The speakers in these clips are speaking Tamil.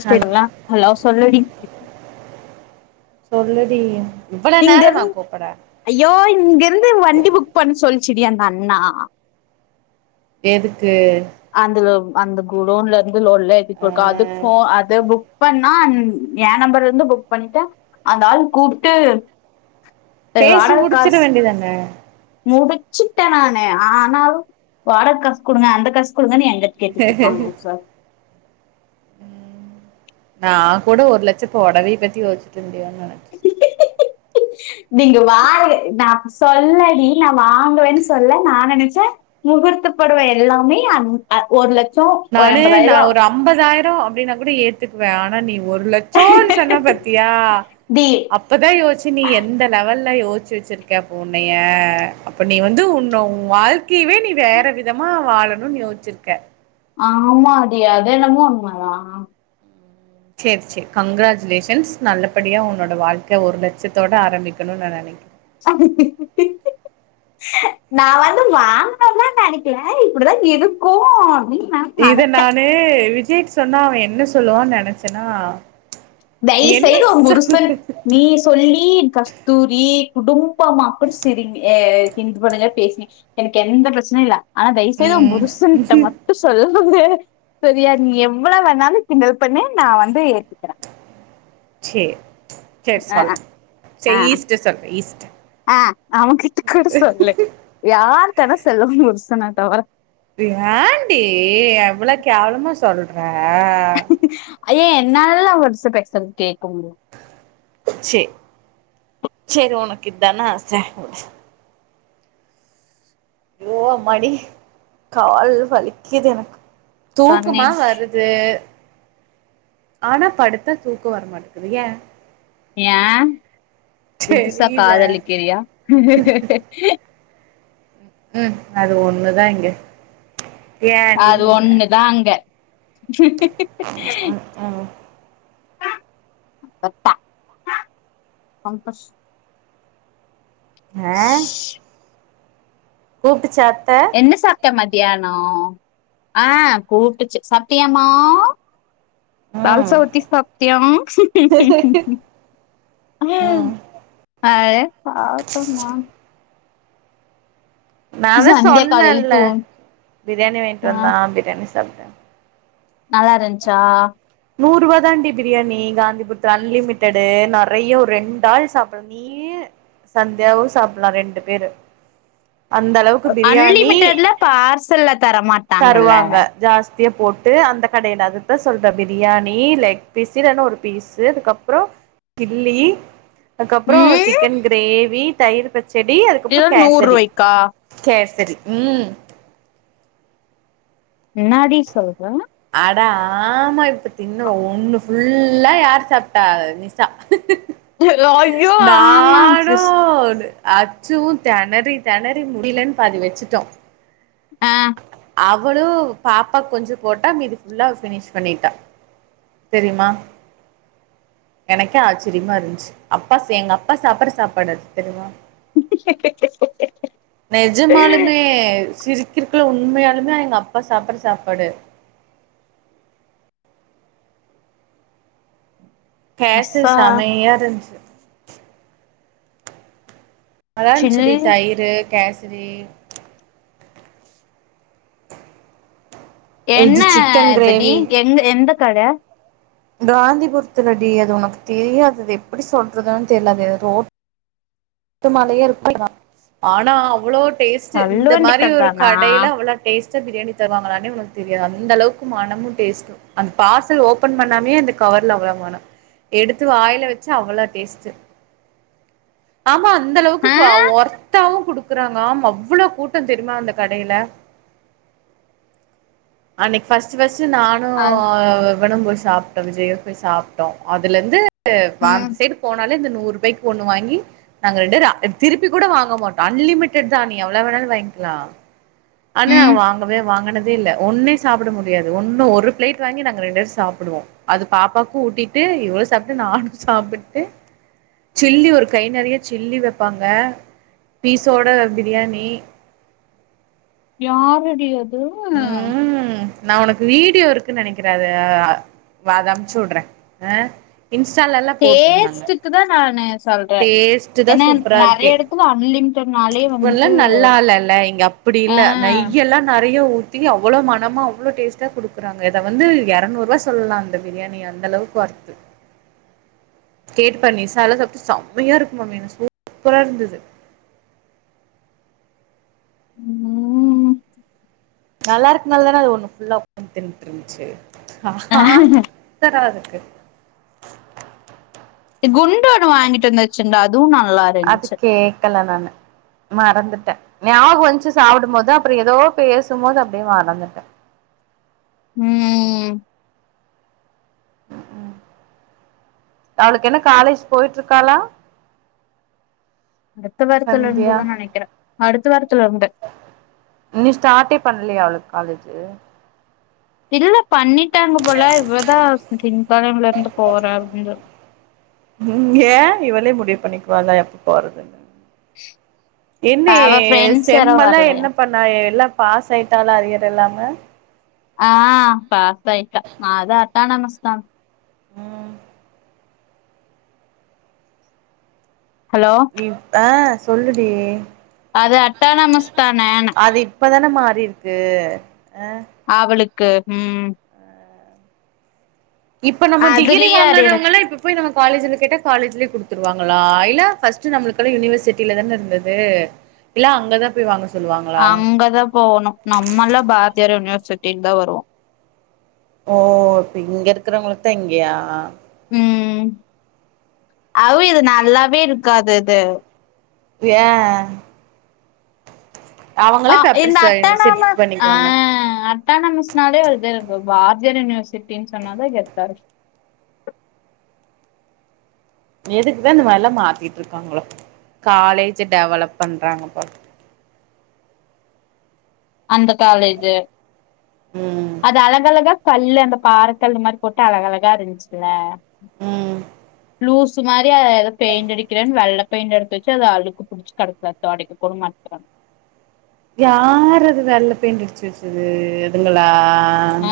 ஹலோ ஹலோ சொல்லுடி இவ்ளோ இங்க நேரமா இருந் கூப்ட ஐயோ இங்கிருந்து வண்டி புக் பண்ண சொல்ச்சுடி அந்த அண்ணா எதுக்கு அந்த அந்த குடோன்ல இருந்து லோடுலா ஏத்திட்டு ஆ போறக்கா அதுக் ஃபோன் அது புக் இப்ப நான் எ நம்பர்ல இருந்து புக் பண்ணிட்ட அந்த ஆள் கூப்ட்டு எ பேசி வாடக முடிச்சிட காஸ் வேண்டியதானே முடு சிட்ட நானு ஆனாலு வாட காஸ் குடுங்க அந்த காஸ் குடுங்கன்னு எங்கிட் ட கேட்டுட்ருக்கா குடுங் சார் நா கூட ஒரு லட்ச பொடவை பத்தி யோசிச்சிட் இருந்தியோ நினைச்ச நீங்க வாரு நா அது சொல்லடி நா வாங்குவே சொல்ல நா நெனச்ச முகூர்த்தப் பொடவ எல்லாமே அன் அ ஒரு லட் நானு நா ஒரு அம்பதாயிரோ அப்டின்னா கூட ஏத்துக்குவ ஆனா நீ ஒரு லட் ச சொன்ன பத்தியா அப் டி அப்பதா யோசிச்ச நீ எந்த லெவல்ல யோச்சி வச்சுருக்க அப்ப உனய அப்ப நீ வந்து உன்னோ உன் வாழ் கயவே நீ வேற விதமா வாழணுன் யோச்சிருக்க ஆமாடி அதென்னமோ உண்மதா சேர் சேர் கங்ராஜுலேஷன்ஸ் நல்லப்படியா உன்னோட வாழ்க்க ஒரு லட்சத்தோட ஆரம்பிக்கணு நா நெனக் நா வந்து வாங்கணுன்லா நினைக்கல இப்டிதா இருக்கு அப்டி இத நானு விஜய்க் சொன்னா அவ என்ன சொல்வா நெனச்சனா தய் செய்து ஓ புருசன் நீ சொல்லி கஸ்தூரி குடும்பமா அப்டி சிரிங்க ஆ கின்து பண்ணுங்க பேச்னே எனக்கு எந்த பிரச்சனை இல்ல ஆனா தயவுசெய்து உ ம் புருஷன்ட மட் டு சொல்லம் போது செரியா நீ எவ்ள வேணாலு கிண்டல் பண்ணு நா வந்து ஏத்துக்கற சேர் செரி அஹ் சொல்ற அஹ் சே ஈஸ்ட சொல்ற ஈஸ்ட ஆ அவகிட்ட கூட சொல்லு யார்டன செல்லு உ புருசன தவற து ஏண்டி எவ்ளோ கேவலமா சொல்ற அய்யய என்னாலல்லா அவர்ஸ பேசவு கேக்கவு முடியு சேர் செரி உனக்கு இத்தான ஆச வுடு யோ அம்மாடி கால் வலிக்கிது எனக்கு தானே தூக்கமா வருத் து ஆனா படுத்தா தூக்கோ வரமாட்டக்குது ஏ ஏ புதுசா தெரில காதலிக்கிரியா ம் அது ஒண்ணுதா இங்க ஏன்டி அது நீ வேற ஒண்ணுதா அங்க ம் ம் தத்தா பம்பஸ் ஆ கூப்ட்டுச்சா அத்த என்ன சாப்ட்ட மத்யானோ ஆ கூப்ட்டுச்சி சாப்ட்டியாமா வல் ம் சவுத்தி சாப்ட்டியா ம் அதே சாப்டமா நா தா சந்தியா காலைல சொன்னல்ல தூ பிரியாணி வாய்ன்ட்டு ஆ வந்தா பிரியாணி சாப்ட்ட நல்லாருந்ச்சா நூருவா தான்டி பிரியாணி காந்திபுரத்துல அன்லிமிடட்டு நெறைய ஒர் ரெண்டு ஆள் சாப்ட மி நீயி சந்தியாவு சாப்புலா ரெண்டு பேரு அந்த அளவுக்கு பிரியாணி அன்லிமிட்டெட்ல பார்சல்ல தரமாட் தருவாங்க ஜாஸ்தியா போட்டு அந்த கடையில அதுத்தா சொல்ற பிரியாணி லெக் பீஸு இல்லனா ஒரு பீஸு அதுக்கப் அப்றோ கில்லி அதுக்கப்றோ ம் சிக்கன் கிரேவி தயிர் பச் சடி அதுக்கப்றோ இது நூறு கேசரி ரூவாய்க்கா கேசரி ம் என்னாடி சொல்ற அடா ஆமா இப்ப தின்னுவ ஒண்ணு ஃபுல்லா யார் சாப்ட்டா? நி சா ஐயோ ஆமா நானு சிஸ் ஒன்னு அச்சுவு தெணறி தெணறி முடியிலன் பாதி வச்சிட்டோ ஆ அவளு பாப்பா கொஞ்ச போட்டா மீது ஃபுல்லா பினிஷ் பண்ணிட்டா தெரியுமா எனக்கே ஆச்சரியமா இருந்ச் அப்பா செ எங்க அப்பா சாப்பற சாப்பாடு அது தெரியுமா ஆ ஆ ஆ நெஜமாலுமே சிரிக்கிருக்குள்ள உண்மையாலுமே எங்க அப்பா சாப்பற சாப்பாடு. கேசரி மிஸ்ஸா செமையா இருந்துச்சி நல்லா சில் இருஞ்சுடி தயிரு கேசரி இது என்ன சிக்கன் இதுடி கிரேவி எந்த எந்த கட காந்திபுர்த்துலடி அது உனக்கு தெரியாது அது எப்புடி சொல்றதுன் தெர்ல அந்த ரோ த்து மேலயே ருக்வினா ஆனா அவுளோ டேஸ்ட்டு இந்த தள்ளுவண்டி மாரி கட ஒரு தானா கடைல அவுளோ டேஸ்ட்டா பிரியாணி தருவாங்களானே உன்க்கு தெரியாது அந்த அளவுக்கு மனமு டேஸ்ட்டு அந் பார்சல் ஓபன் பண்ணாம்யே அந்த கவர்ல அவ்ள மணோ எடுத்து வாய்ல வச்சா அவுளா டேஸ்ட்டு ஆமா அந்த அளவுக்கு ஆ கோ ஒர்த்தாவு குடுக்குறாங்க ஆமா அவ்வுளோ கூட்டோ தெரிமா அந்த கடையில அன்னைக் ஃபஸ்ட்டு ஃபஸ்ட்டு நா னு அது இவனு போய் சாப்ட்டோ விஜயு போய் சாப்ட்டோ அதுல இர்ந்து வா ம் அந்து சைடு போனாலே இந்த நூறுபாய்க்கு ஒன்னு வாங்கி நாங்க ரெண்டுவேரு இப் திருப்பி கூட வாங்க மாட்டோ அன்லிமிடட் தா நீ எவுளோ வேணாலு வாய்ங்க்கிலா ஆனா ம் வாங்கவே வாங்குன தே இல்ல ஒன்னே சாப்புட முடியாது ஒன்னு ஒரு பிளேட் வாங்கி நாங்க ரெண்ட்வேரு சாப்புடுவோ அது பாப்பாக்கு ஊட்டிட்டு இவரு சாப்ட்டு நானு சாப்புட்டு சில்லி ஒரு கை நெறைய சில்லி வைப்பாங்க பீஸோட பிரியாணி யாருடி அது ம் நா ஒனக்கு வீடியோ இருக்குன் நெனைக்கிற அதா வா அத அம்ச்சுட்றே அ இன்ஸ்டாலலா டேஸ்ட்டுக்குதா நானு சொல்றே டேஸ்ட்டு தா ஏனா என்க் சூப்பரா இருக்கே நெறைய எடத்துல அன்லிம்டட்னாலே வன்ட்டு அப்பிடி இல்ல நெய்ய எல்லா நெறைய ஊ த்தி அவுளோ மணமா அவுளோ டேஸ்ட்டா குடுக்குறாங்க இத வந்து எரநூர்வாய் சொல்லா அந்த பிரியாணிய அந்தளவுக்கு ஒர்த்து கேட்டு பார் நிசாலா சாப்ட்டு ச சமயா இருக்கு மாமி எனக்கு சூப்புரா இருந்தது ம் நல்லா இருக்குனால்தான அது ஒன்னு ஃபுல்லா உக்காந் தின்ட்ருந்துச்சு ஆ தரோ அதுக்கு எ குண்டு ஒன்னு வாங்கிட்டு வந்து வச்சுர்ந்தா அதுவு நல்லா அது இருந்துச்சு கேக்கல நானு மறந்துட்ட ஞாகுவன்ச்சு சாப்புடுமோது அப்புறு எதோ பேசுமோது அப்டியே மறந்துட்டே ம் ம் ம் அவளுக்கு என்ன காலேஜ் போய்ட்ருக்காளா அடுத்த வாரத்துல சந்தியா இருந்துதா நெனைக்கிற அடுத்த வாரத்துல இருந்து இன்னி ஸ்டாட்டே பண்லியா அவளுக் காலேஜு இல்ல பண்ணிட்டாங்க போல இவதா ஆஸ்பத்தின் வரம்ல இர்ந்து போறா அப்டின் சொல் இங்க இவளே முடிவு பண்ணிக்வாளா எப்ப போறதுன்னு என்னே செம்மெல்லா என்ன பண் ணா எல்லா பாஸ் ஆய்ட்டாலா அரியர் இல்லாம ஆ பாசா யிட்டா அது அட்டானமஸ்தா ஹலோ ஆ சொல்லுடி அது அட்டானமஸ்தானன அது இப்பதான மாறிருக்கு அ அவளுக்கு ம் இப்ப நம்ம டிகிரி அதுலயே அரியரச்சு வாங்னாதவுங்களா இப்ப போய் நம்ம காலேஜ்ல கேட்டா காலேஜ்லே குடுத்துருவாங்களா இல்ல ஃபஸ்ட்டு நம்ளுக்கெலா யுனிவர்சிட்டில தான இருந்து து இல்ல அங்கதா போய் வாங்க சொல்லுவாங்களா அங்கதா போகணு நம்மலா பாரதியார் யூனிவர்சிட்டிக்கு தா வருவோ ஓ இப்ப இங்கருக்கறவ்ங்களுக்கு தா இங்கயா ம் அவியல் நல்லாவே இருக்காது அது ஏ ஆ அவங்களே பேப்பர் இந்த ச செட் அட்டானாமஸ் ஆ பண்ணிக்குவாங்க அட் அட்டானமஸ்னாலே வே வ பாரதியார் யூனிவர்சிட்டினு சொன்னாலே கெத்தா இருக்கு எதுக்குதா இந்த மாரிலா மாத்திட்ருக்காங்களோ காலேஜு டெவலப் பண்றாங்க போல அந்த காலேஜு ம் அது அழகழகா கல்லு அந்த பாறக்கல் இந்த மாரி போட்டு அழகழகா இருந்துச்சுல ம் லூசு மாதி அத எதோ பெயிண்ட் அடிக்கிறேன் வெள்ள பெயிண்ட் எடுத்து வெச்சு அது அழுக்கு புடுச்சு கெடக்கு அத்தா அடிக்கக் கூட மாட்டிக்கிறாங்க யாரது வெள்ள பெயிண்ட் அடிச்சு வெச்சது ம் இதுங்களா ஆ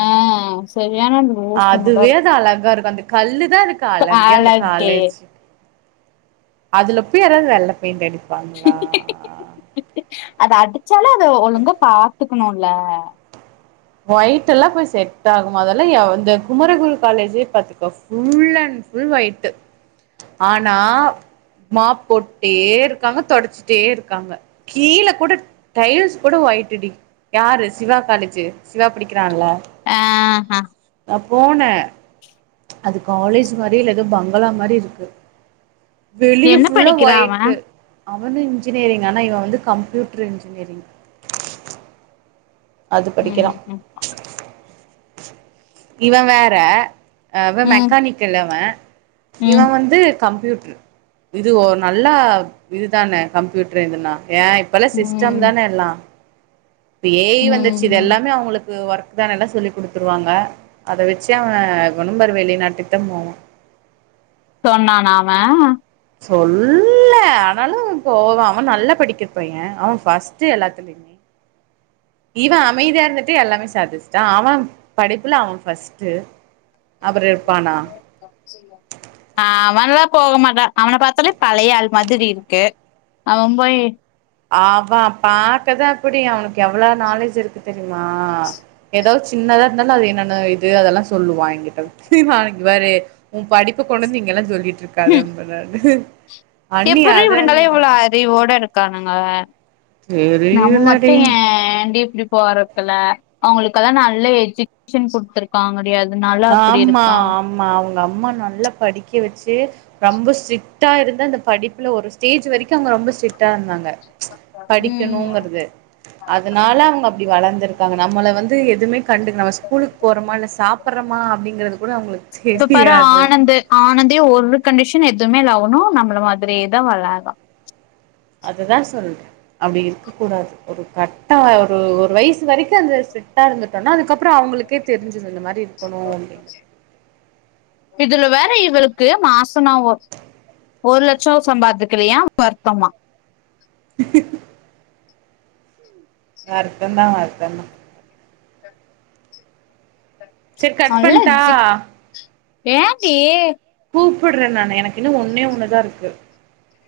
செரியானது அதுவே அது அழகா இருக்கு அந்த கல்லுதா இதுக்கு அழகே அந்த அழகு காலேஜுக்கு அதுல போய் யாராவ்து வெள்ள பெய்ண்ட் அடிப் அத அடிச்சாலு அத ஒழுங்கா பாத்துக்கணுல்ல ஒய்டெல்லா போய் செட் ஆகுமா அதெல்லா எவ் இந்த குமரகுரு காலேஜே பாத்துக்கோ ஃபுல் அண்ட் ஃபுல் ஒய்ட்டு் ஆனா மாப் போட்டே இருக்காங்க தொடச்சுட்டே இருக்காங்க கீழ கூட டைல்ஸ் கூட ஒய்ட்டுடி யாரு சிவா காலேஜு சிவா படிக்கிறான்ல ஆ ஹ நா போனே அது காலேஜ் மாரியே இல்ல எதோ பங்களா மாரி இருக்கு வெளிய என்ன ஃபுல்லா படிக்கிறா அவ ஒய்ட்டு அவனு இன்ஜினியரிங் ஆனா இவ வந்து கம்யூட்ரு இன்ஜினியரிங் அது படிக்கிறா ம் ம் இவ வேற அவ ம் மெக்கானிக்கல் அவ இவ ம் வந்து கம்ப்யூட்ரு இது ஒரு நல்ல இதுதான கம்ப்யூட்ரு இதுலா ஏனா இப்பலா சிஸ்டம் ம் தான எல்லா இப்ப ஏ ஐ ம் வந்துருச்சு இது ம் எல்லாமே அவ்ங்களுக்கு ஒர்க் தா நல்லா சொல்லி் குடுத்துருவாங்க அத வெச்சு அவ கொணும்பர வெளிநாட்டுக்கு தா போவா சொன்னான அவ சொன்னே ஆனாலு போவா அவ நல்லா படிக்கிறப் பைய அவ ஃபஸ்ட்டு எல்லாத்லயு வேறென்னே இவ அமைதியா இருந்துட்டு எல்லாமே சாதிச்ட்டா அவ படிப்புல அவ ஃபஸ்ட்டு அப்புற இருப்பானா [inaudible] ஆ அவன்லா போக மாட்டா அவன பாத்தாலே பழையாள் மாதிரி இருக்கு அவ போய் அவ பாக்கதா இப்புடி அவுனுக்கு எவ்ளோ நாலேஜ் இருக்கு தெரியுமா எதாவ்ச்சு சின்னதா இருந்தாலு அது என்னென்ன இது அதெல்லா சொல்லுவா எங்கிட்ட வந்து நாளைக்கு பாரு ஒ படிப்ப கொண்டாந்து இங்கெல்லா ம் சொல்லிட்ருக்காதன் பட்றாரு எப்புட்றி இவ்ள நாளா இவளாய் அறிவோட இருக்கானுங்க நம்ம மட்டு தெரியலடி ஏண்டி இப்டி போற கில்ல அவுங்களுக்கெல்லா நல்ல எஜகேஷன் குடுத்துருக்காங்கடி அதுனால அப்டி இருக்கா ம்மா அவுங்க அம்மா நல்லா படிக்க வச்சி ரொம்ப ஸ்டிட்டா இருந்து அந்த படிப்புல ஒரு ஸ்டேஜ் வரைக்கு அவுங்க ரொம்ப ஸ்ட்டா இருந்தாங்க ச் ம் படிக்கணுங்கிறது அதனால அவுங்க அப்டி வளர்ந்திருக்காங்க நம்மள வந்து எதுவுமே கண்டு நம்ம ஸ்கூலுக்கு போறோம இல்ல சாப் சாப்புறம்மா அப்டிங்கறது கூட அவுங்களுக்கு இப்ப பாரு தெரியாது ஆனந்து ஆனந்தே ஒரு கண்டிஷன் எதுமே இல்ல அவனு நம்மள மாதிரியே தா வளர்ரா அதுதா சொல்ற அப்டி இருக்கக் கூடாது ஒரு கட்டா ஒரு வயசு வரைக்கு அந்த ஸ்சிட்டா இருந்துட்டோனா அதுக்கப்றோ அவுங்களுக்கே தெரிஞ்சிரு இந்த மாதிரி இருக்கணு அப்டின்னு இதுல வேற இவுளுக்கு மாசனாவோ ஒரு லட்சம் சம்பாதிக்கிரியா வருத்தமா வர்த்தந்தா வர்த்தந்தா சரி கட் நல்லா பண்ட்டா ஜிக் ஏன்டி கூப்புற நானு எனக்கு இன்னு ஒன்னே ஒண்ணுதா இருக்கு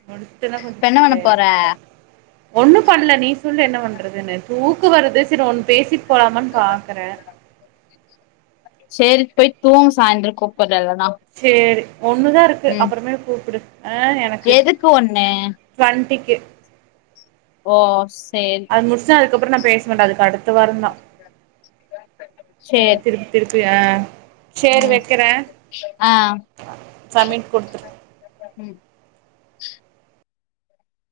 முடுச்சுட்டனா கொஞ்சோ இப்ப என்ன ஃப்ரீ பண்ண ஆயிருவ போற [inaudible] ஒண்ணு பண்ல நீ சொல்லு என்ன பண்றதுன்னு தூக வருது செரி ஒண் பேசிட்டு போலாமனு பாக்ற சேரி போய் தூங் சாய்தர கூப்பற இல்லனா சேரி ஒண்ணுதா இருக்கு ம் அப்றமேல் கூப்புடு ஆ எனக்கு எதுக்கு ஒண்ணு டு்வெண்டிக்கு ஓ சேரி முடிச்சா அதுக்கப்புற நா பேச மாட்ட அதுக்கு அடுத்த வாரந்தா ஏ சேரி தி சேரி ம் வக்கிற ஆ ம்